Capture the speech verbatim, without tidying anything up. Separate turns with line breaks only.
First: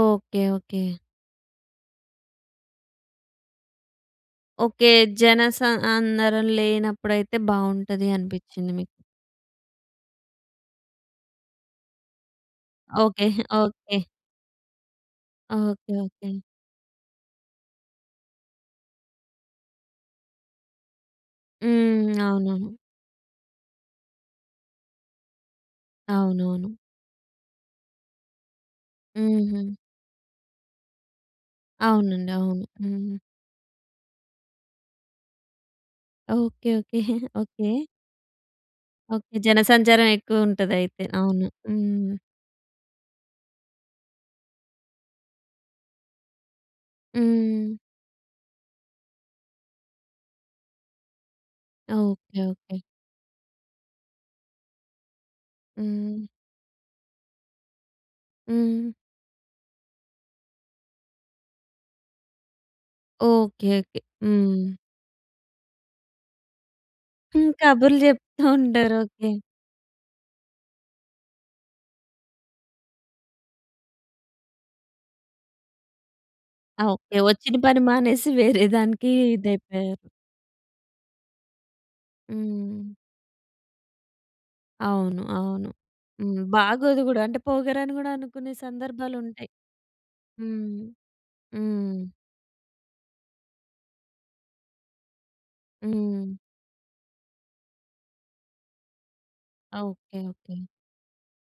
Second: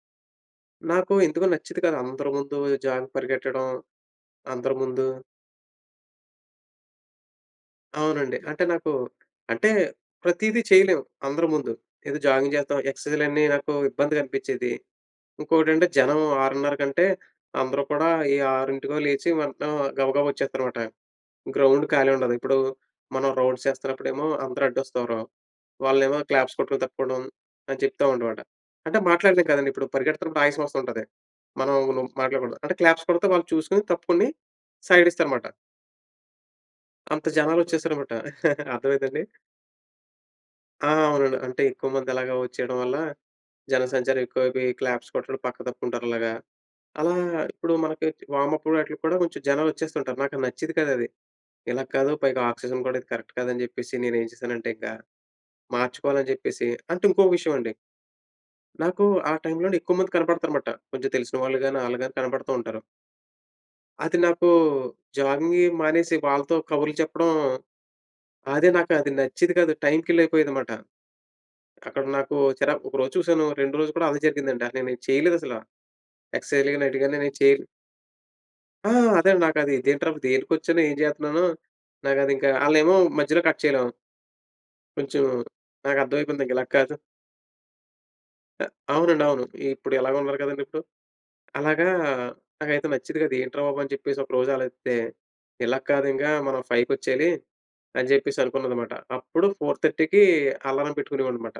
Okay. Okay.
నాకు ఎందుకో నచ్చేది కాదు అందరి ముందు జాగింగ్‌కి పరిగెత్తడం అందరి
ఓకే.
ముందు.
జన సం అందరం లేనప్పుడైతే బావుంటది
అవునండి. అంటే
అనిపిచ్చింది మీకు.
నాకు అంటే ప్రతీదీ చేయలేము అందరి ముందు. ఏదో జాగింగ్ చేస్తాం.
ఓకే.
ఎక్సర్సైజ్లన్నీ నాకు
ఓకే.
ఇబ్బందిగా అనిపించేది. ఇంకోకటంటే
ఓకే
జనం
ఓకే.
ఆరున్నర కంటే అందరూ కూడా ఏ ఆరింటికో లేచి వెంటనే గబగబా వచ్చేస్తారనమాట. గ్రౌండ్ ఖాళీ
హ్మ్.
ఉండదు. ఇప్పుడు
అవునవును.
మనం రౌండ్స్ చేస్తున్నప్పుడేమో అందరూ అడ్డొస్తారు. వాళ్ళనేమో క్లాప్స్
అవునవును.
కొట్టడం తప్పుకోవడం అని చెప్తానమాట. అంటే మాట్లాడలేం కదండీ,
హుహు.
ఇప్పుడు పరిగెడుతున్నప్పుడు ఆయాసం వస్తు ఉంటది. మనం
అవునండి.
మాట్లాడకూడదు.
అవును.
అంటే క్లాప్స్
హ్మ్.
కొడితే వాళ్ళు చూసుకొని తప్పుకుని సైడ్ ఇస్తారనమాట.
Okay okay.
అంత జనాలు
ఓకే.
వచ్చేశారనమాట. అర్థమైందా అండి?
ఓకే. జనసంచారం
ఆ!
ఎక్కువుంటదైతే.
అవునండి
అవును.
అంటే ఎక్కువమంది
హ్మ్.
అలాగా వచ్చేయడం వల్ల, జనసంచారం ఎక్కువైపోయి క్లాప్స్ కొట్టడం పక్క తప్పుకుంటారు అలాగా. అలా
హ్మ్.
ఇప్పుడు మనకి వార్మ్ అప్ వాటిల్లకి కూడా కొంచెం జనాలొచ్చేస్తుంటారు నాకు నచ్చేది కాదది. ఇలా కాదు పైగా
ఓకే. ఓకే.
ఆక్సిజన్ కూడా ఇది కరెక్ట్ కాదని జెప్పేసి నేనేం చేశానంటే ఇకా
హ్మ్.
మార్చుకోవాలని చెప్పేసి అంటే ఇంకోక విషయమండి
హ్మ్.
నాకు ఆ టైంలోనే ఎక్కువ మంది కనపడతారన్నమాట. కొంచెం తెలిసిన వాళ్ళు గాని ఆళ్ళు గాని కనపడుతూ ఉంటారు.
Okay okay.
అది నాకు
హ్మ్.
జాగింగవి మానేసి వాళ్ళతో కబుర్లు చెప్పడం,
కబుర్లు చెప్తూ
అదే నాకు
ఉంటారు.
అది
ఓకే.
నచ్చేది కాదు. టైం కిల్లైపోయేదనమాట. అక్కడ నాకు చిరా ఒక రోజు చూసాను. రెండో రోజు కూడా అదే జరిగిందండి. నేనేం చేయలేదసల ఎక్సర్సైజ్‌లు గాని ఇలాటివి గాని
ఓకే.
నేను చేయ
వచ్చిన పని మానేసి వేరే
ఆ!
దానికి
అదే నాకది
ఇదైపోయారు.
ఇదేంట్రా దేనికొచ్చానో, ఏం చేస్తున్నానో, నాకదింకా
హ్మ్.
ఆళ్ళేమో మధ్యలో కట్ చేయలేం. కొంచెం
అవును. అవును. హ్మ్.
నాకర్థమైపోయింది ఇంకిలా కాదు.
బాగోదు గూడా అంటే పొగరని కూడా అనుకునే
అ అవునండి. అవును.
సందర్భాలుంటాయి.
ఇప్పుడు ఎలాగా ఉన్నారు కదండీ
హ్మ్.
ఇప్పుడు. అలాగా
హ్మ్.
నాకైతే నచ్చేది కాదు. ఏంట్రా బాబని జెప్పేసి ఒకరోజు ఆలొచిస్తే, ఇలా కాదింగా
హ్మ్.
మనం ఫైవ్‌ కొచ్చేయాలి. అని జెప్పేసి అనుకున్నన్నమాట. అప్పుడు ఫొర్
ఓకే
థర్టీకి
ఓకే.
అలారం పెట్టుకునేవాడినన్నమాట.